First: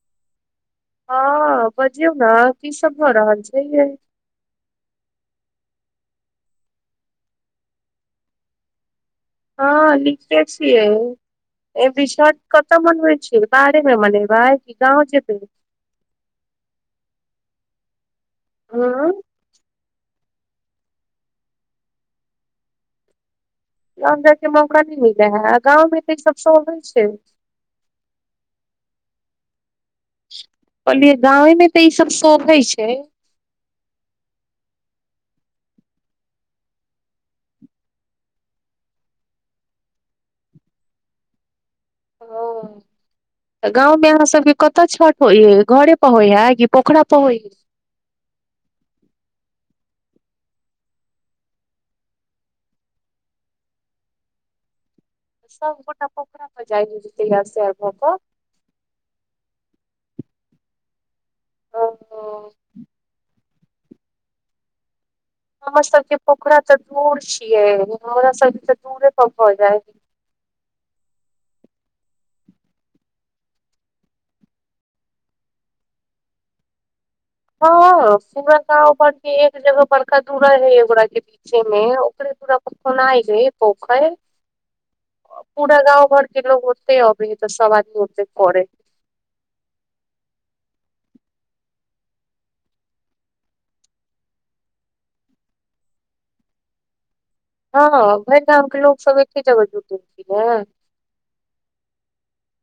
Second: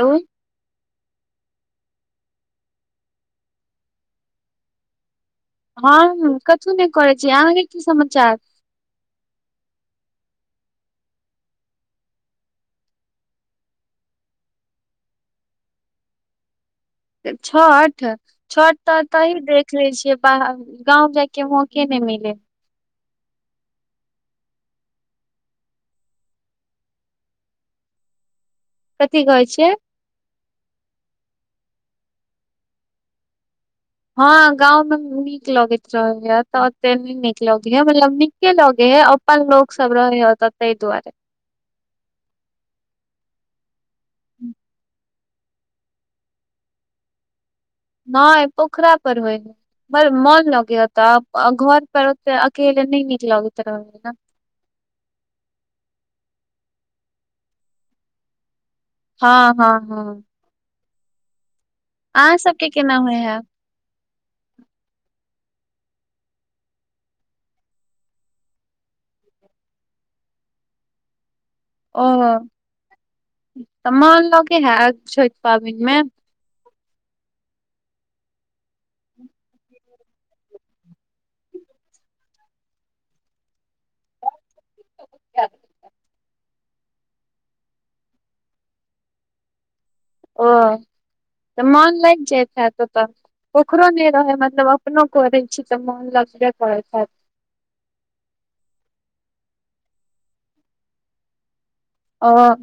लोऽ हँ बजियौ ने की सब भऽ रहल छै फेर हँ कछहु नहि करै छी अहाँके की समाचार हँ निके छियै ए भी शर्ट कतऽ मनबै छियै बाहरे मे मनेबै कि गाँव जेबै। छठ। छट तट हँ तऽ ही देख ले छियै हँ गाँव जायके मौक नहि मिले। गांव जायके मौका नहि मिलै हे गाँवमे तऽ ई सब शो छै की कहै छीयै। कहललियै गावेमे तऽ ईसभ शोइ छै। हँ गाँवमे नीक लगैत रहैए तऽ ओतेक नहि नीक लगैए मतलब नीके लगैए अपन लोकसभ रहैए तऽ ताहि दुआरे। ओ गांव मे अहाँ सब के कतऽ छठ घरे पर होय से पोखरा प होैय नहि पोखरा पर होइ मन लगैये ओतय घर पर ओते अकेले नहि नीक लगैत रहल ने सब गोटा पोखरे में जाइ ज से भ क हँ हँ हँ ओ अहाँ सबके केना होइ है [unintelligible] हमर सभके पोखरा तऽ दूर छियै हमरा सभके तऽ दूरे प भरि जाइ ओ त मान लोगै है छठ पाबनिमे। हँ पूरा गाँव पर के एक जगह बड़का दूरा हे एकगोरा के पीछे मे ओकरे पूरा पखो रहे पोखरि ओ पूरा गाँव घर ककरो ओते अबैये की सवा किलो के परे ओ तऽ मोन लागि जाइत ह ओतय ओकरो नहि रहै मतलब अपनो करैत छी तऽ मोन लगबे करैत हत हँ भरि गामके लोकसभ एके जगह जुटेलखिन हे हँ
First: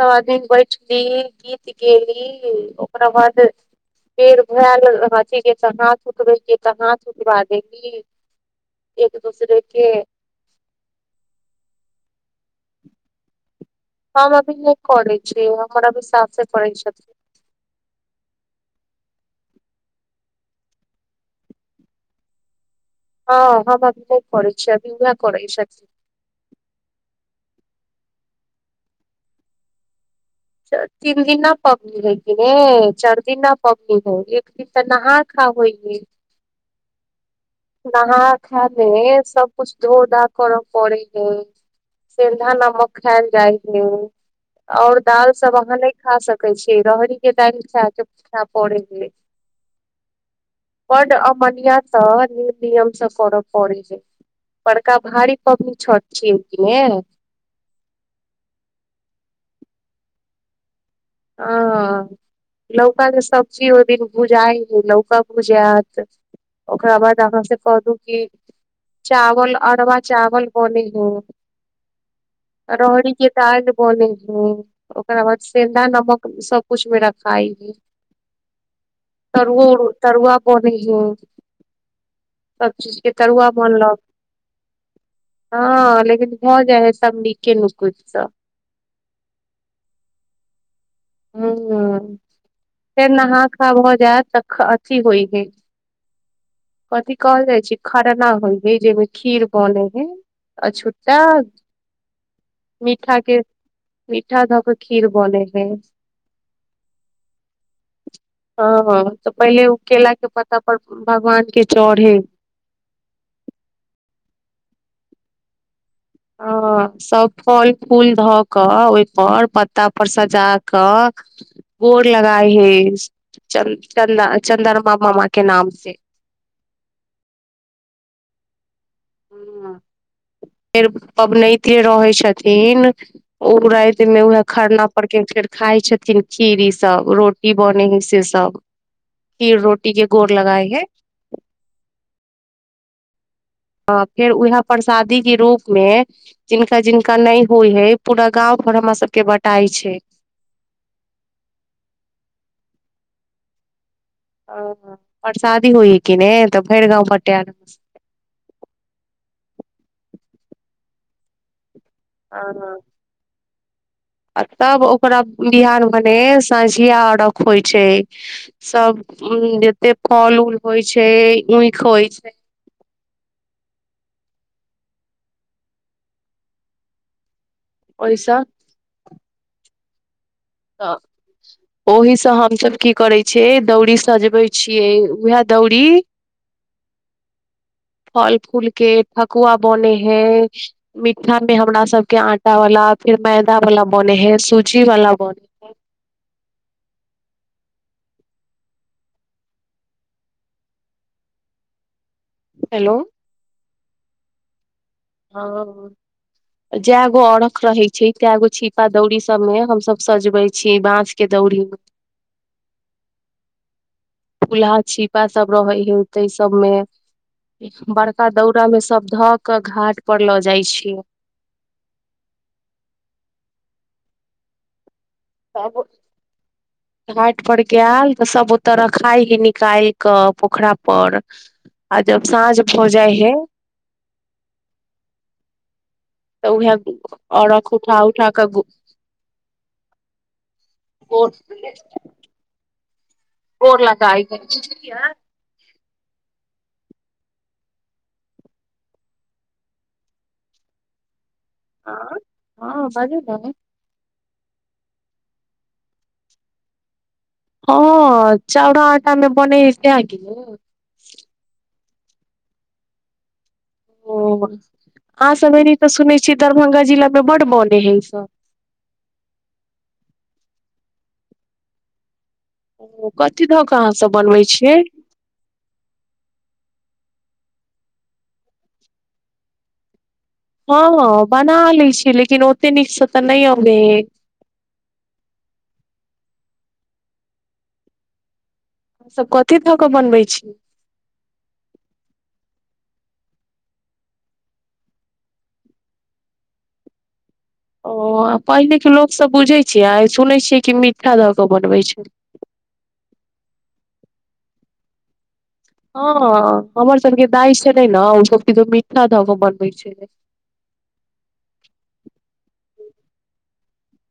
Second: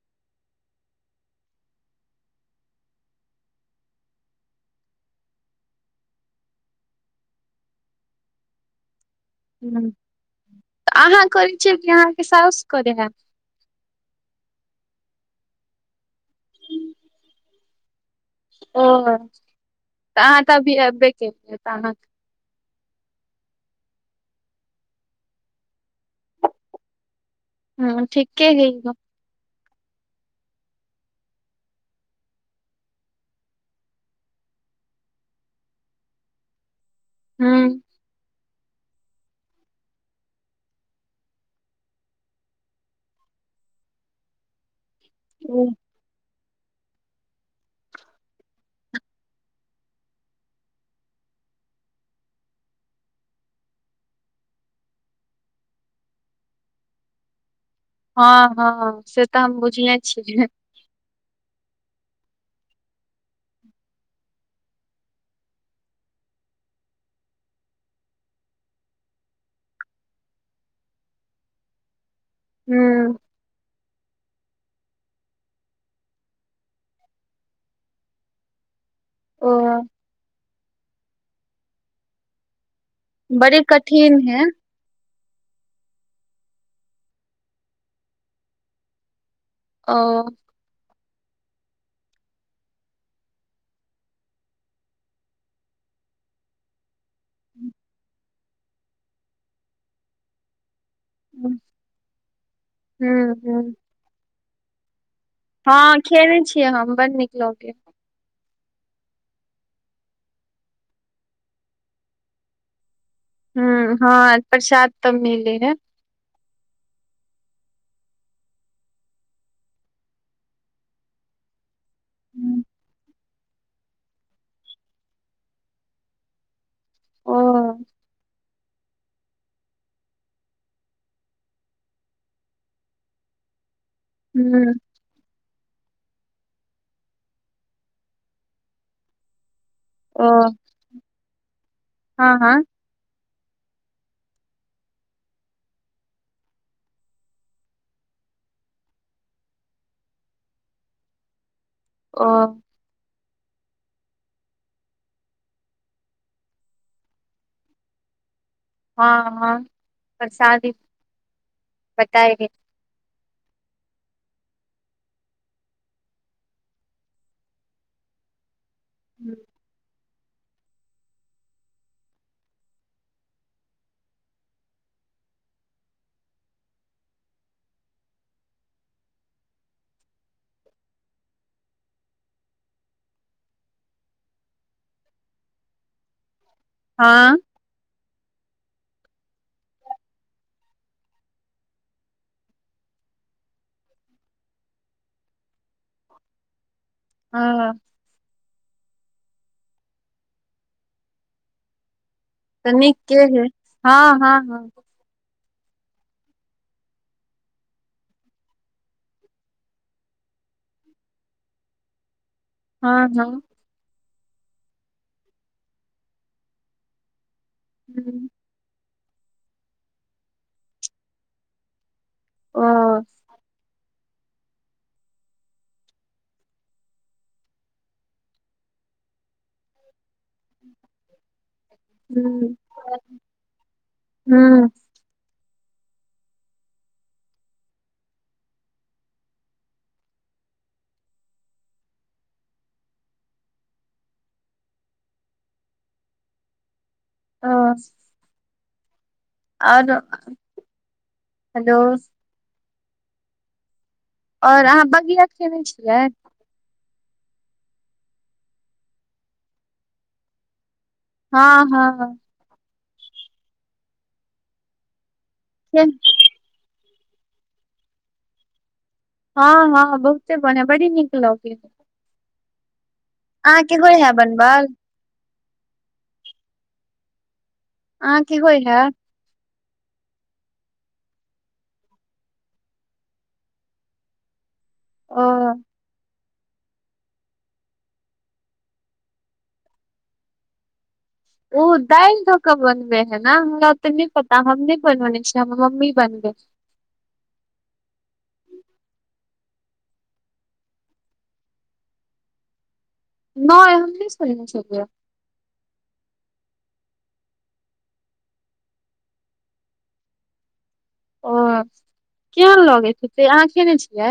सभ आदमी बैठली गीत गयली ओकरा बाद पेड़ भेयल अथीके तऽ हाथ उठबैके तऽ हाथ उठवा देली एक दूसरे ह के तऽ अहाँ करै छियै कि अहाँके साउस करै है हम अभी नइ करै छियै हमर अभी साउसे करै छथिन ओ तऽ अहाँ तऽ अभी अबे केलिय तऽ अहाँ ह हम अभी नहि करै छियै अभी उहे करै छैथ हँ ठीके है त तीन दिना पबनी हैेक ह चारि दिना पबनी है एक दिन तऽ नहा खा होइ ह हूँ नहाँ खा मे सबकुछ धो धा करऽ पड़े है सेन्धा नमक खायल जाइ है आओर दाल सब हूँ। अहाँ नहि खा सक छ रहरी के दालि खेय पड़े हे बड अमन्य त नियम से करऽ पड़े हे बड़का भारी पबनी छठ छियै कि ने हँ हँ से तऽ हम बुझिनेए छियै हँ लौकाके सबजी ओहि दिन भुजाइ हइ लौका भुजायत ओकरा बाद अहाँसँ कह दू कि चावल अरवा चावल बनै हय। रहड़ी हूँ के दाइल बनै। ह ओकरा बाद सेंधा नम क सबकुछ मे रखाइ तरुआ ओ तरुआ बनै हे बड़ी कठिन है हँ लेकिन भऽ जाइ है सब नीक के नुकदसँ ओ ह फेर नहा खा भ जायत तऽ अथि होइ हय कथी कहल जाइ छै खरना होइ हय जाहिमे खीर बनै हय त हूँ मीठा के हूँ उठा ध क खीर बनै है हँ खेने छियै हम बड़ नीक लगै य हँ तऽ पहिले ओ केलाके पत्ता पर भगवानके चढ़े ह हँ प्रसाद तऽ मिले हे ह सभ फल फूल धऽ कऽ ओहिपर पत्ता पर सजा कऽ गोर लगाए हूँ। हैं च चन्दा चन्द्रमा मामा के नाम से ओ फेर पबनैत रहै छथिन उ वएह हूँ खरना पड़के के फेर खााय छथिन खीर ई सब रोटी बने है से सब खीर रोटी इ के ओ गोर लगाए है हँ हँ हँ फेर उएह परसादीे रूपमे जिनका जिनका नहि होइ हइ पूरा गाँव घर हमरा सभके बँटाइ छै ओ ह परसादी होइ ह कि ने तऽ भेर गाँव बटायत हँ हँ प्रसादी बताएके हँ आ तब ओकरा बिहान भने सझिया अरघ होइ छै सब जेतेक फल ऊल होइ छै ऊइख होइ छै ओइस तऽ ओहीसँ हमसभ की करै छियै दौरी सजबै छियै उएह दौरी हँ फल फूल के ठकुआ बने है मिठा में हमरा सबके आटा वाला फेर मैदा वाला बने है सुूजी वाला बने हय ब हँ त हेलो नीके हे हँ हँ हँ हँ जए गो अर्ख रहै छै तए गो छीपा दौरी सबमे हमसभ सजबै छीयै बाँस के दौरी हँ हँ वहै छिपा सभ रहै हय तै सबमे हूँ बड़का दौड़ मे सब धऽ कऽ घाट पर लऽ जाइ छी ओ त घाट पर गेयल त सब ओतऽ रखाइ ही निकाय के पोखरा पर आ जब हूँ साँझ भऽ जाइ है हूँ तऽ उएह औरख उठा उठा कऽ गोर लगाइ कर हँ आरो हेलो आँ हँ बाजू ने आओर अहाँ बगिया खयने छियै हँ चउड़ऽ आटा मे बनै हँ हँ हँ ओ आ समनी त सुनै छी दरभङंगा जिला बड्ड बने है हँ हँ बहुते बन बड़ी नीक लगी ओ कथी धऽ कऽ अहाँसभ बनबै बनबल छियै अहाँ के होइ है हँ हँ बना लै छी लेकिन ओते नीकसँ तऽ नहि अबै ह ओ सभ कथी धऽ कऽ बनबै छी ओ दालि धऽ कऽ बनबे है ने हमरा ओते नहि पता हम नहि बनवने छ हमर मम्मी बनबे ओ आ पहिनेेके लोकसभ बुझैत छैियै आ सुनै छियै कि मी्ठा धऽ कऽ बनबै छै न हम नहि सुनै छियै हँ हमर सब के दाइ छै ने ने ओ सब कि मीठा धऽ कऽ बनबै छै ओ केहेन लगै हेतै अहाँ खेयने छियै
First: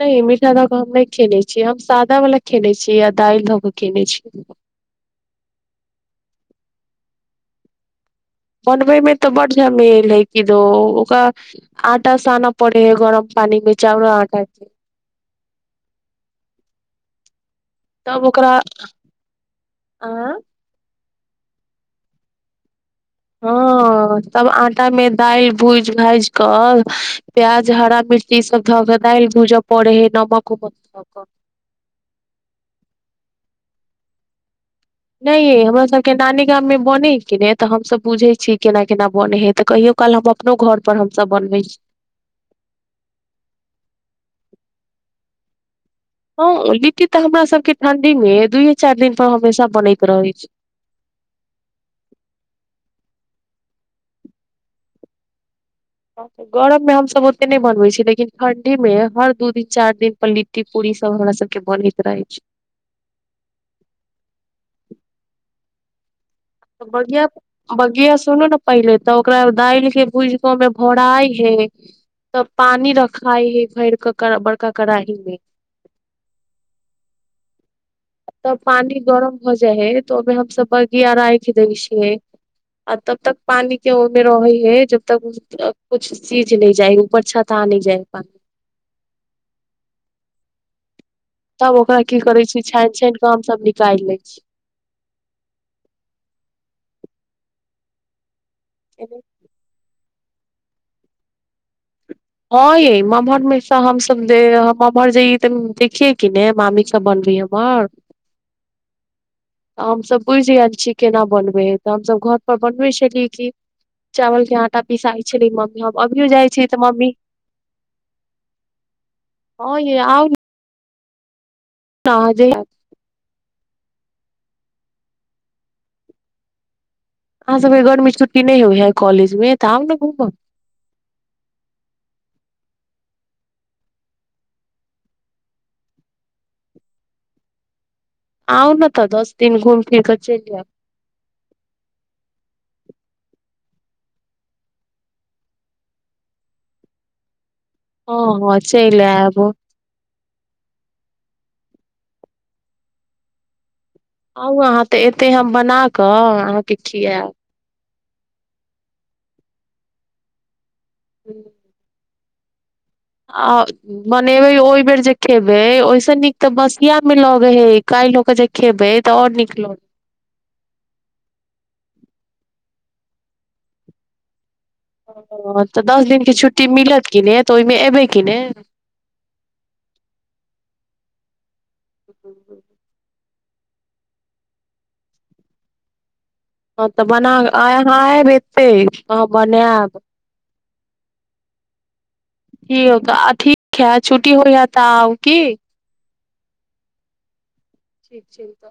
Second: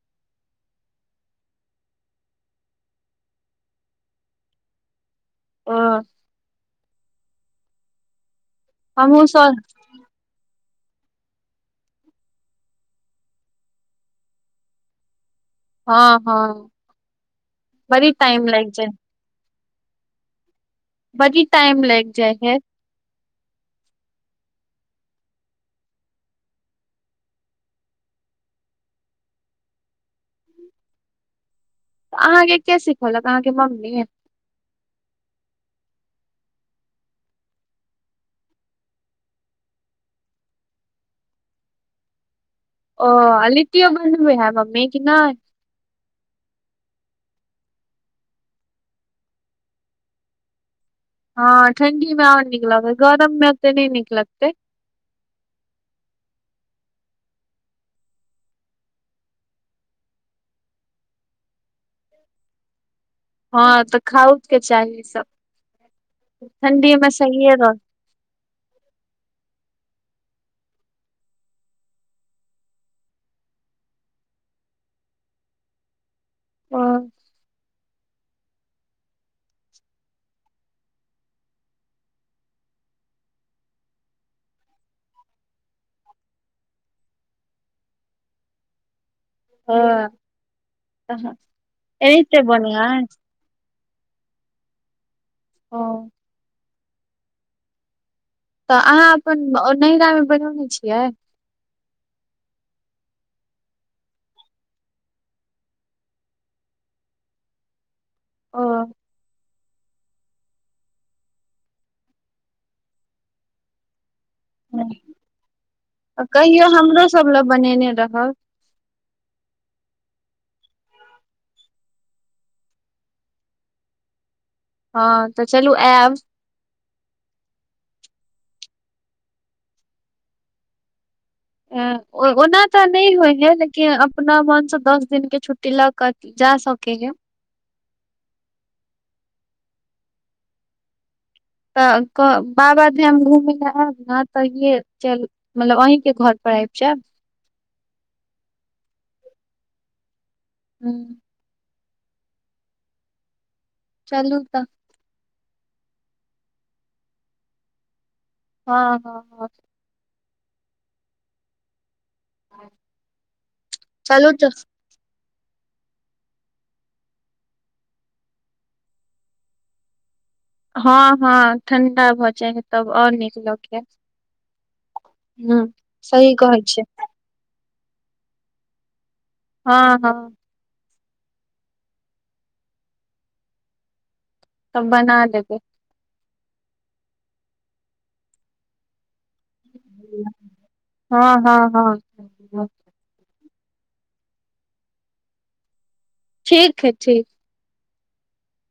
नहि मीठा धऽ कऽ हम नहि खेने छी हम सादावला खेने छी या दालि धऽ कऽ खेने छी ओ बनबे में हमहुँ तऽ बड सब झमेल है कि तो ओकरा आटा सानऽ पड़े हे गरम पानि मे चावल आटा के हँ हँ बड़ी टाइम लाइग जा आँ बड़ी टाइम लागि जाइ है हँ तब आटामे दालि भूजि भाजि कऽ प्याज हरा मिर्ची ईसभ धऽ कऽ दालि भूजय पड़े हइ नमक उमक धऽ कऽ तऽ अहाँके के सिखौलक अहाँके मम्मी नहि यइ हमर सभके नानी गाममे बने हय कि नहि तऽ हमसभ बुझै छी केना केना बनै हइ तऽ कहियो काल हम अपनो घरपर हमसभ बनबै छी ओ अ लिट्टीयो बनबे हैं मम्मी कि नहि हँ लिट्टी तऽ हमरा सभके ठण्ढीमे दुूए चारि दिनपर हमेशा बनैत रहैत छै हँ ठण्ढीमे आओर नीक लगतै गरममे ओत्ते नहि नीक लगतै गरममे हमसभ ओत्ते नहि बनबै छी लेकिन ठण्ढीमे हर दू दिन चारि दिन पर लिट्टी पूरीसभ हमरा सभके बनैत रहै छै हँ तऽ खाउके चाही सब त ठंडी मे बगिआ सहिए रह बगिआ सुनू ने पहिले तऽ ओकरा दालिके भुज कऽ मे भराइ है तब पानी रखाय है भर कऽ बड़का कड़ाही मे हँ तब पानि गरम भ जाइ है तऽ ओहिमे हमसब बगिया राखि दै छियै आ तब तक पानी के ओहिमे रहै है जब तक कुछ सीझ नहि जाए ऊपर छत पानी जाय प हँ तब ओकरा की करै छी छानि छानि कऽ हमसभ निकालि लै छी ओ तऽ अहाँ अपन नहिरा में बनने छियै हँ य ममहरमे हमसभ जे ममहर जइ तऽ देखियै कि ने मामीसभ बनबै हमर ओ तऽ हमसभ बुझि गेल छी केना बनबै तऽ हमसभ घरपर बनबै छलियै कि चावल के आटा पिसाइत छलै मम्मी हम अभियो जाइ छी तऽ मम्मी ल बनेने रहब हँ त अहाँ जे य हँ तऽ चलू आयब अहाँ सबके गर्मी छुट्टी नहि होइ है कॉलेज मे तऽ आउ ने घूमब ओना तऽ नहि होइ हए लेकिन अपना मोनसँ दस दिनके छुट्टी लऽ कऽ जा सकैए आउ ने तऽ दस दिन घूम फिर कऽ चलि जायब तऽ बाबाधाम घूमय लेलए आयब ने तऽए चल मतलब अहीँके घरपर आबि जायब हँ हँ चलि आयब हू चलू आउ तऽ अहाँ त ते हम बनााकऽ अहाँके खियाब हँ हँ ह ह् ह आ बनेबै ओहि बेर जे खेबै ओहिसँ नीक तऽ बसियामे लगे हय काल्हि ल के जे खेबै तऽ आओर नीक लगै हँ हँ ठण्डा भऽ जाइ हइ तब आओर नीक लगय ओ तऽ दस दिन के छुट्टी छै मिलत कि ने तहिमे एबै की ने हँ हँ ह तब बना देबे हँ तऽ बना आय अहाँ आयब एत्ते हाँ बनायब हँ हँ [unintelligible] हँ की यौ त अथि खे छुटी होयै त आओ की ठीक है ठीक ठीक छै तऽ